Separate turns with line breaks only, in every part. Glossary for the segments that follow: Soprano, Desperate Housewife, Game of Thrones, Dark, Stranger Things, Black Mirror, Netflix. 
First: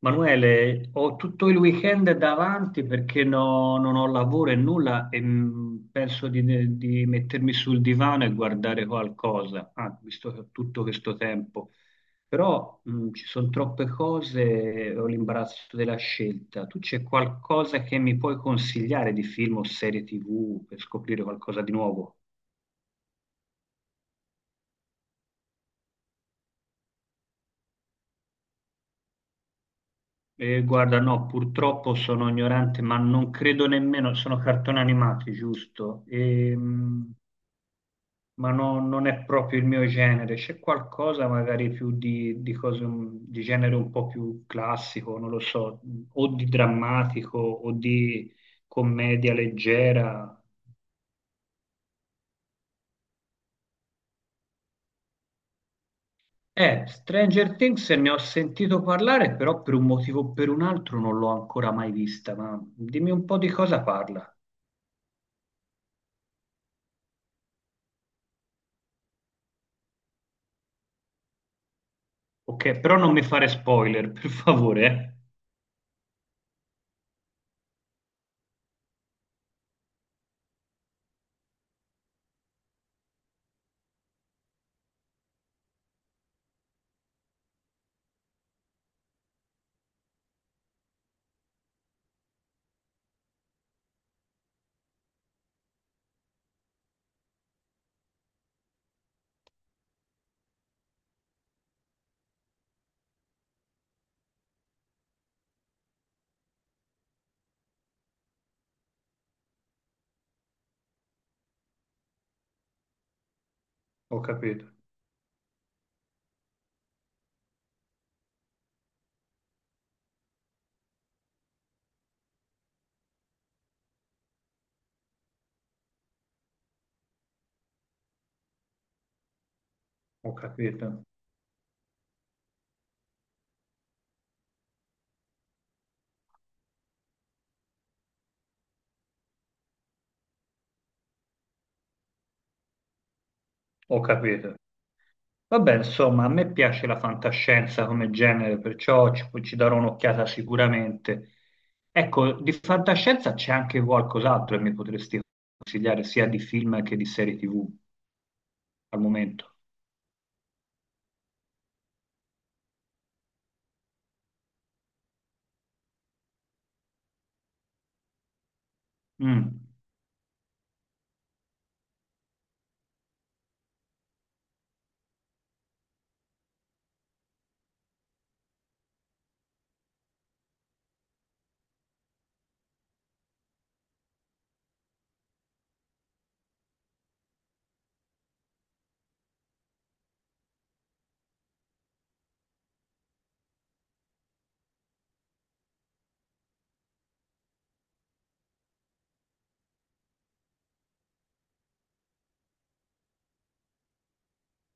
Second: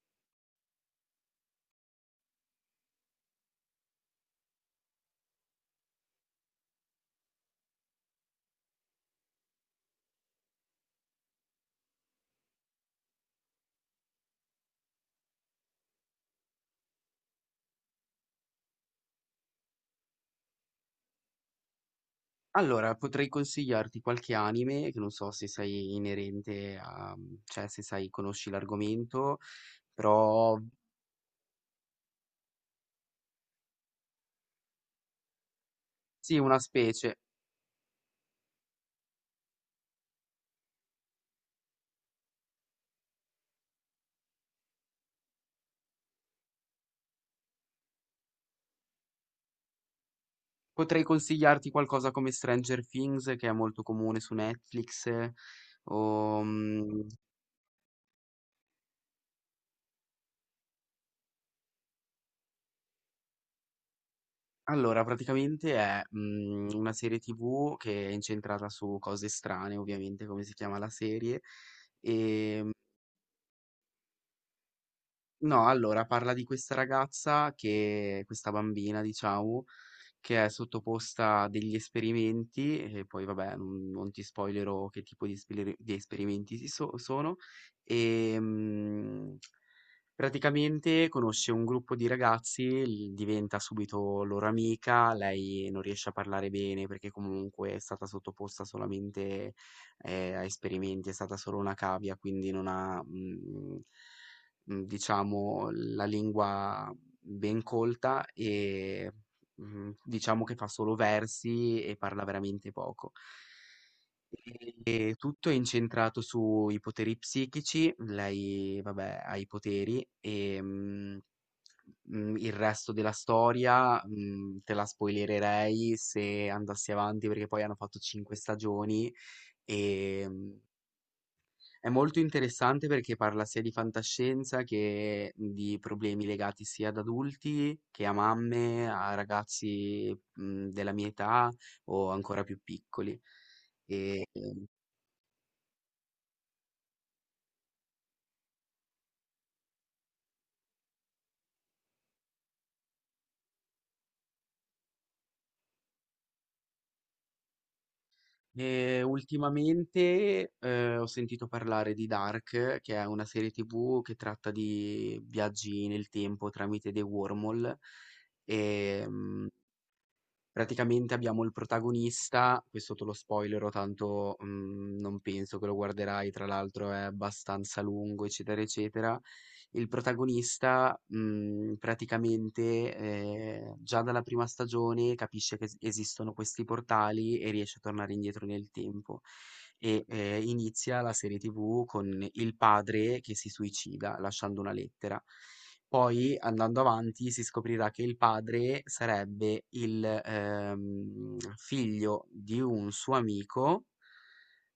Manuele, ho tutto il weekend davanti perché non ho lavoro e nulla e penso di mettermi sul divano e guardare qualcosa, ah, visto che ho tutto questo tempo. Però ci sono troppe cose e ho l'imbarazzo della scelta. Tu c'è qualcosa che mi puoi consigliare di film o serie TV per scoprire qualcosa di nuovo?
Allora, potrei consigliarti qualche anime, che non so se sei inerente a, cioè se sai, conosci l'argomento, però
Guarda, no, purtroppo sono ignorante, ma non credo nemmeno, sono cartoni animati, giusto?
sì, una specie.
Ma non è proprio il mio genere. C'è qualcosa magari più di cose, di genere un po' più classico, non lo so, o di drammatico o di commedia leggera.
Potrei consigliarti qualcosa come Stranger Things, che è molto comune su Netflix. O, mm,
Stranger Things ne ho sentito parlare, però per un motivo o per un altro non l'ho ancora mai vista, ma dimmi un po' di cosa parla.
allora, praticamente è una serie TV che è incentrata su cose strane, ovviamente, come si chiama la serie.
Ok,
ehm,
però non mi fare spoiler, per favore, eh.
No, allora parla di questa ragazza, che questa bambina, diciamo, che è sottoposta a degli esperimenti, e poi vabbè non ti spoilerò che tipo di, di esperimenti sono. E praticamente conosce un gruppo di ragazzi, diventa subito loro amica, lei non riesce a parlare bene perché comunque è stata sottoposta solamente a esperimenti, è stata solo una cavia, quindi non ha... mm, mhmm, diciamo la lingua ben colta e, diciamo che fa solo versi e parla veramente poco.
Ho capito,
E tutto è incentrato sui poteri psichici, lei vabbè ha i poteri, il resto della storia, te la spoilererei se andassi avanti perché poi hanno fatto 5 stagioni,
ho
ehm
capito,
è molto interessante perché parla sia di fantascienza che di problemi legati sia ad adulti che a mamme, a ragazzi della mia età o ancora più piccoli.
ho
E,
capito. Vabbè, insomma, a me piace la fantascienza come genere, perciò ci darò un'occhiata sicuramente. Ecco, di fantascienza c'è anche qualcos'altro che mi potresti consigliare, sia di film che di serie TV al
e
momento.
ultimamente ho sentito parlare di Dark, che è una serie TV che tratta di viaggi nel tempo tramite dei wormhole. E, mhmm,
Mm,
Praticamente abbiamo il protagonista, questo te lo spoilero, tanto non penso che lo guarderai, tra l'altro è abbastanza lungo, eccetera, eccetera. Il protagonista praticamente già dalla prima stagione capisce che esistono questi portali e riesce a tornare indietro nel tempo e, inizia la serie TV con il padre che si suicida lasciando una lettera. Poi andando avanti si scoprirà che il padre sarebbe il, figlio di un suo amico,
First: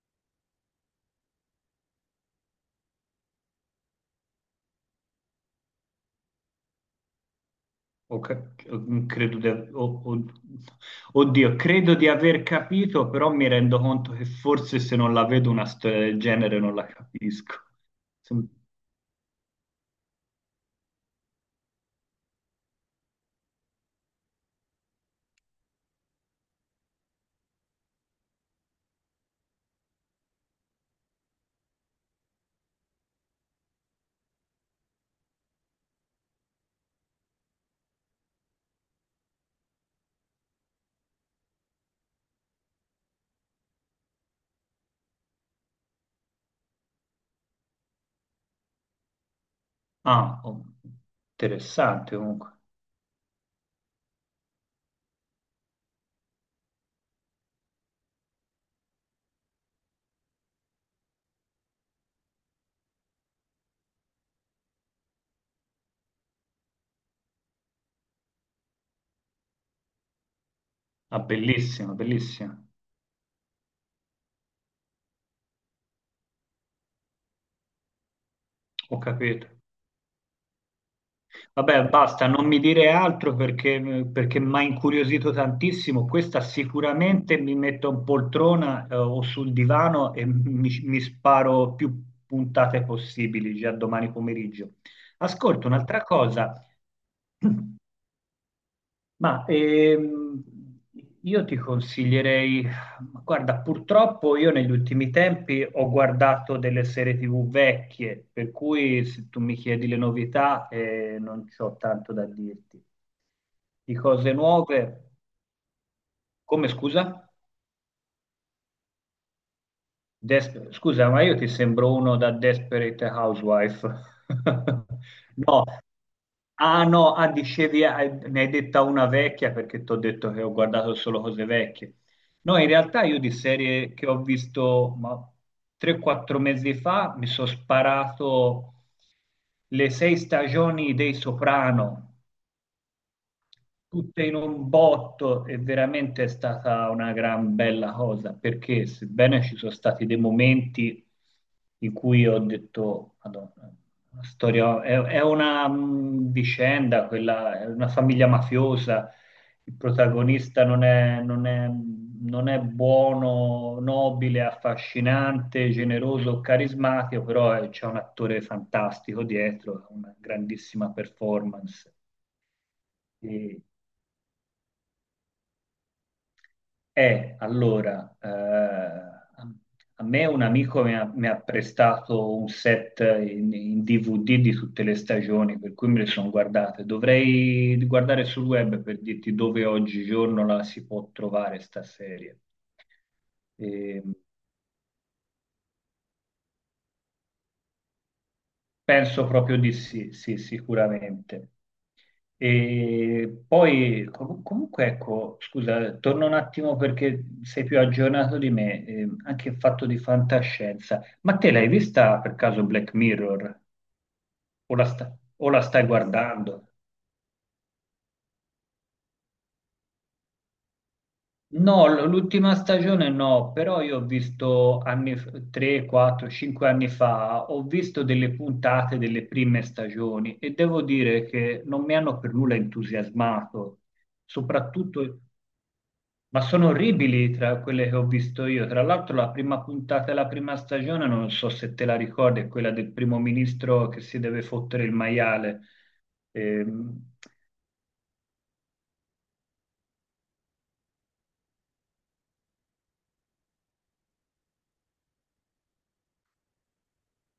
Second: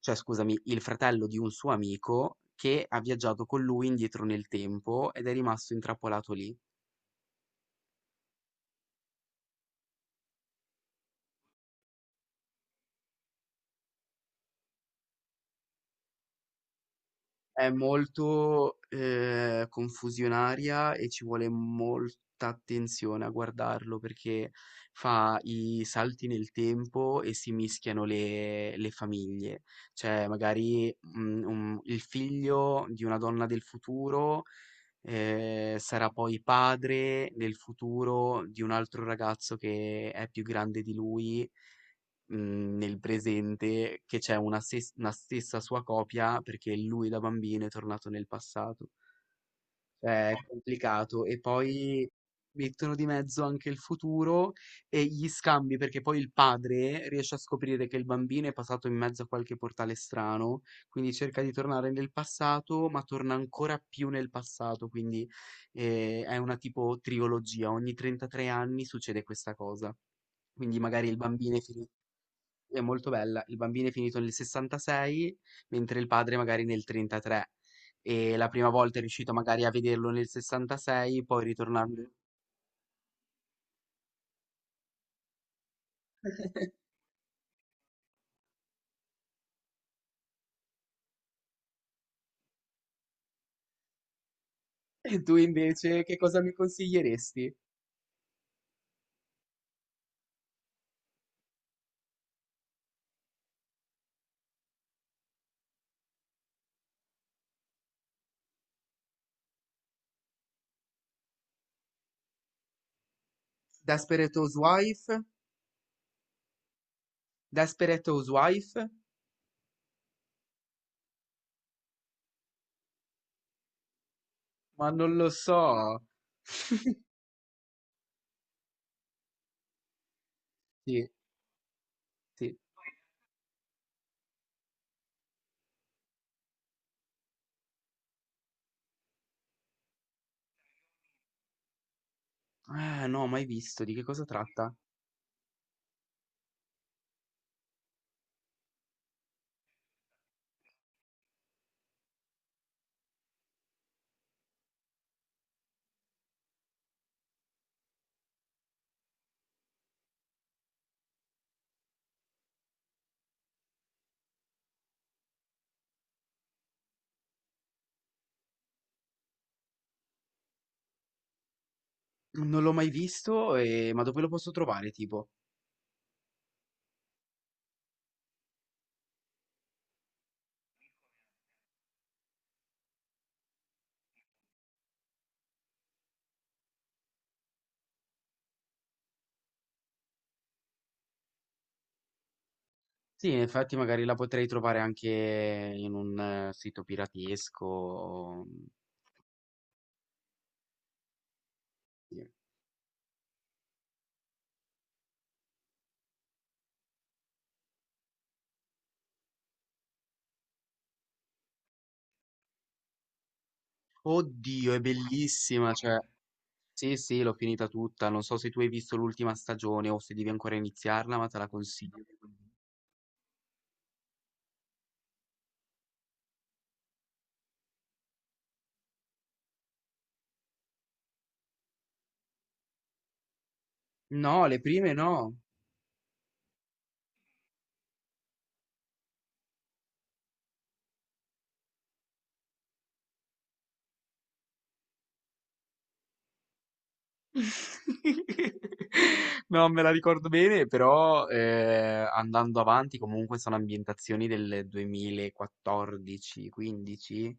cioè scusami, il fratello di un suo amico che ha viaggiato con lui indietro nel tempo ed è rimasto intrappolato lì.
ok, mm, credo di, o- oddio, credo di aver capito, però mi rendo conto che forse se non la vedo una storia del genere non la capisco.
È
Sem-
molto, confusionaria, e ci vuole molta attenzione a guardarlo perché fa i salti nel tempo e si mischiano le famiglie. Cioè magari, un il figlio di una donna del futuro sarà poi padre nel futuro di un altro ragazzo che è più grande di lui, nel presente, che c'è una, una stessa sua copia perché lui da bambino è tornato nel passato. Cioè, è
Ah, oh,
complicato. E poi
interessante comunque.
mettono di mezzo anche il futuro e gli scambi, perché poi il padre riesce a scoprire che il bambino è passato in mezzo a qualche portale strano, quindi cerca di tornare nel passato, ma torna ancora più nel passato, quindi è una tipo trilogia. Ogni 33 anni succede questa cosa. Quindi magari il
Ah,
bambino è finito,
bellissima, bellissima.
è molto bella. Il bambino è finito nel 66, mentre il padre magari nel 33. E la prima volta è
Ho
riuscito
capito.
magari a vederlo nel 66, poi
Vabbè,
ritornando.
basta, non mi dire altro perché, perché mi ha incuriosito tantissimo. Questa sicuramente mi metto in poltrona, o sul divano e mi sparo più puntate possibili già domani pomeriggio.
E tu
Ascolta, un'altra
invece che cosa mi
cosa,
consiglieresti?
ma io ti consiglierei, ma guarda, purtroppo io negli ultimi tempi ho guardato delle serie TV vecchie, per cui se tu mi chiedi le novità non c'ho tanto da dirti. Di cose
Desperate Housewife?
nuove, come scusa?
Desperate Housewife?
Scusa, ma io ti sembro uno da Desperate Housewife.
Ma non lo
No,
so.
ah no, ah, dicevi, ah, ne hai detta una vecchia perché ti ho detto che ho guardato
Sì,
solo cose vecchie.
sì.
No, in realtà io di serie che ho visto ma, 3-4 mesi fa mi sono sparato le 6 stagioni dei Soprano
Ah, no, mai visto. Di che
tutte
cosa
in un
tratta?
botto e veramente è stata una gran bella cosa perché sebbene ci sono stati dei momenti in cui ho detto, Madonna, la storia è una vicenda, quella, è una famiglia mafiosa, il protagonista non è, non è buono, nobile, affascinante, generoso, carismatico, però c'è un attore fantastico dietro, una grandissima performance.
Non l'ho mai visto,
E
ma dove lo posso trovare, tipo?
eh, allora, a me un amico mi ha prestato un set in DVD di tutte le stagioni, per cui me le sono guardate. Dovrei guardare sul web per dirti dove oggigiorno la si può trovare sta serie.
Sì, e infatti
Eh,
magari la potrei trovare anche in un sito piratesco.
penso proprio di sì, sì, sicuramente.
Sì.
E poi comunque ecco, scusa, torno un attimo perché sei più aggiornato di me, anche il fatto di fantascienza. Ma te l'hai vista per caso Black Mirror?
Oddio,
O
è
la, sta- o la
bellissima,
stai
cioè,
guardando?
sì, sì, l'ho finita tutta. Non so se tu hai visto l'ultima stagione o se devi ancora iniziarla, ma te la
No,
consiglio.
l'ultima stagione no, però io ho visto anni, 3, 4, 5 anni fa, ho visto delle puntate delle prime stagioni e devo dire che non mi hanno per nulla entusiasmato,
No, le prime no.
soprattutto... Ma sono orribili tra quelle che ho visto io. Tra l'altro, la prima puntata della prima stagione, non so se te la ricordi, è quella del primo ministro che si deve fottere il maiale. Ehm,
Non me la ricordo bene, però andando avanti comunque sono ambientazioni del 2014-15.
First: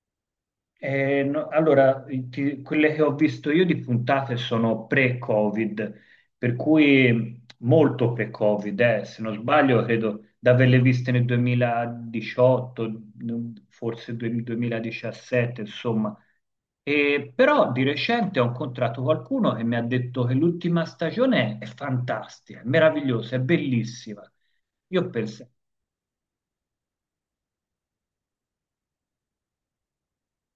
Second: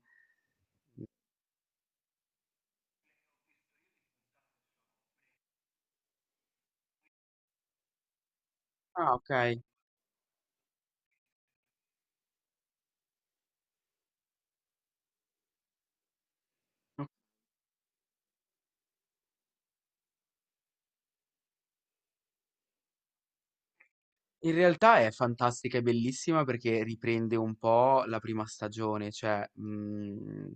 No, allora, quelle che ho visto io di puntate sono pre-Covid, per cui molto pre-Covid,
Ah,
se
ok.
non sbaglio, credo di averle viste nel 2018, forse 2017, insomma. E però di recente ho incontrato qualcuno che mi ha detto che l'ultima stagione è fantastica, è meravigliosa, è bellissima.
In realtà
Io
è
penso,
fantastica e bellissima perché riprende un po' la prima stagione, cioè,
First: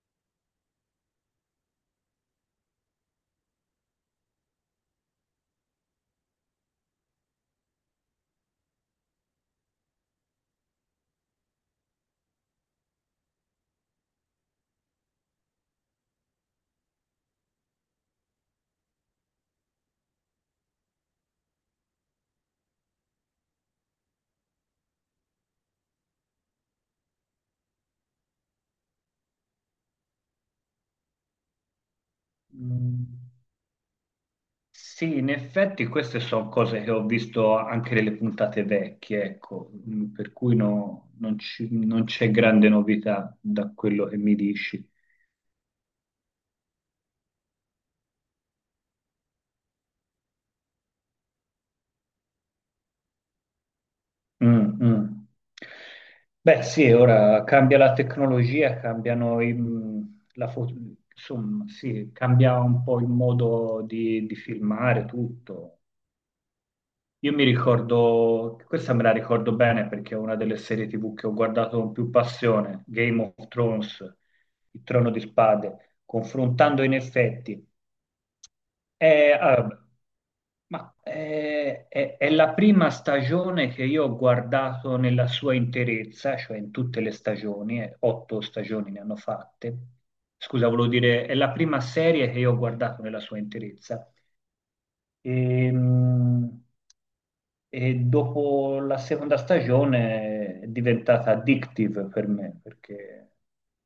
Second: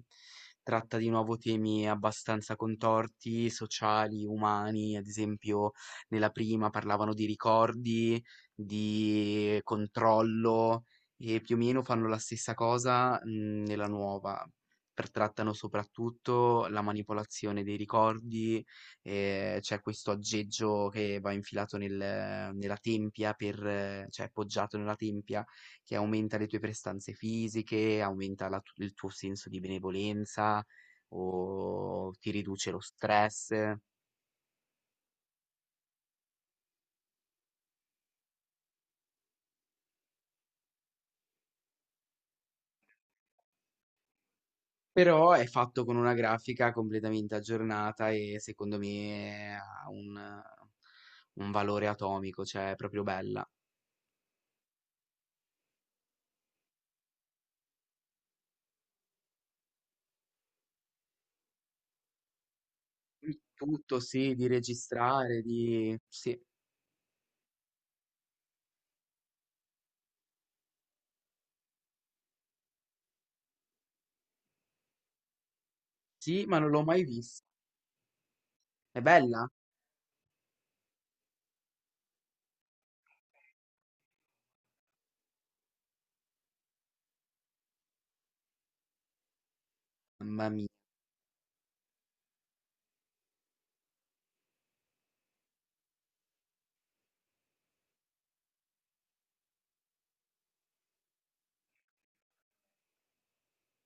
tratta di nuovo temi abbastanza contorti, sociali, umani. Ad esempio, nella prima parlavano di ricordi, di controllo, e più o meno fanno la stessa cosa, nella nuova. Per trattano soprattutto la manipolazione dei ricordi, c'è questo aggeggio che va infilato nella tempia, per, cioè appoggiato nella tempia, che aumenta le tue prestanze fisiche, aumenta il tuo senso di benevolenza o ti riduce lo stress.
sì, in effetti queste sono cose che ho visto anche nelle puntate vecchie, ecco, mm, per cui non non c'è grande novità da quello che mi dici.
Però è fatto con una grafica completamente aggiornata e secondo me ha un valore atomico, cioè è proprio bella.
Mm, mm. Beh, sì, ora cambia la tecnologia, cambiano la foto, insomma, sì, cambia un po' il
Il
modo
tutto,
di,
sì,
di
di
filmare
registrare,
tutto.
di... Sì,
Io mi ricordo, questa me la ricordo bene perché è una delle serie TV che ho guardato con più passione, Game of Thrones, il Trono di Spade,
sì, ma non l'ho
confrontando in
mai vista.
effetti.
È
È,
bella?
ah, ma è, è la prima stagione che io ho guardato nella sua interezza, cioè in tutte le stagioni, 8 stagioni ne hanno fatte.
Mamma mia.
Scusa, volevo dire, è la prima serie che io ho guardato nella sua interezza e, mh, e dopo la seconda stagione è diventata addictive per me perché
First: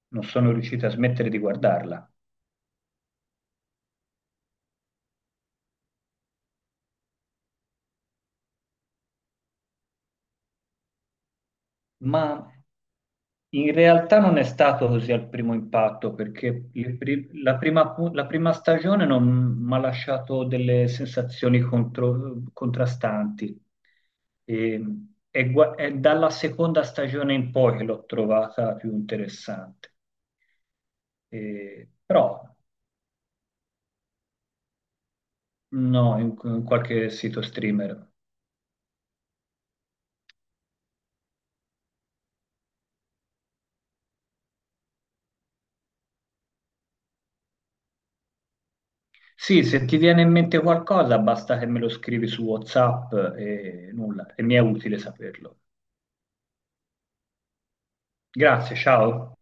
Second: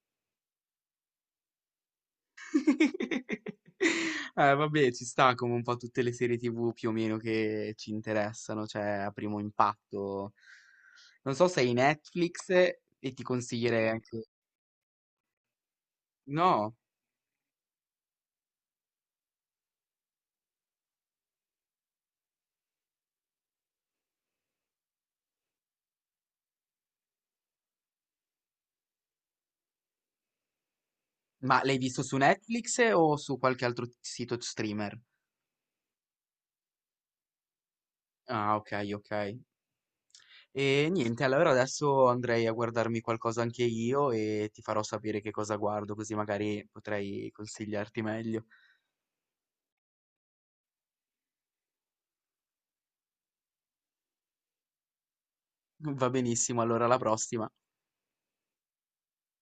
non sono riuscito a smettere di guardarla.
Vabbè, ci sta, come un po' tutte le serie TV più o meno che ci interessano, cioè a primo impatto. Non so se hai
Ma
Netflix, e ti
in
consiglierei
realtà
anche...
non è stato così al primo impatto perché
No,
il pri- la prima, pu- la prima stagione non mi ha lasciato delle sensazioni contrastanti. Ehm, E, è, è dalla seconda stagione in poi che l'ho trovata più interessante.
ma l'hai visto su
Però
Netflix o su qualche altro sito streamer?
no, in qualche sito streamer.
Ah, ok, ok. E niente, allora adesso andrei a guardarmi qualcosa anche io e ti farò sapere che cosa guardo, così magari potrei consigliarti meglio.
Sì, se ti viene in mente qualcosa, basta che me lo scrivi su WhatsApp e nulla, e mi è utile saperlo.
Va benissimo, allora alla prossima.
Grazie, ciao.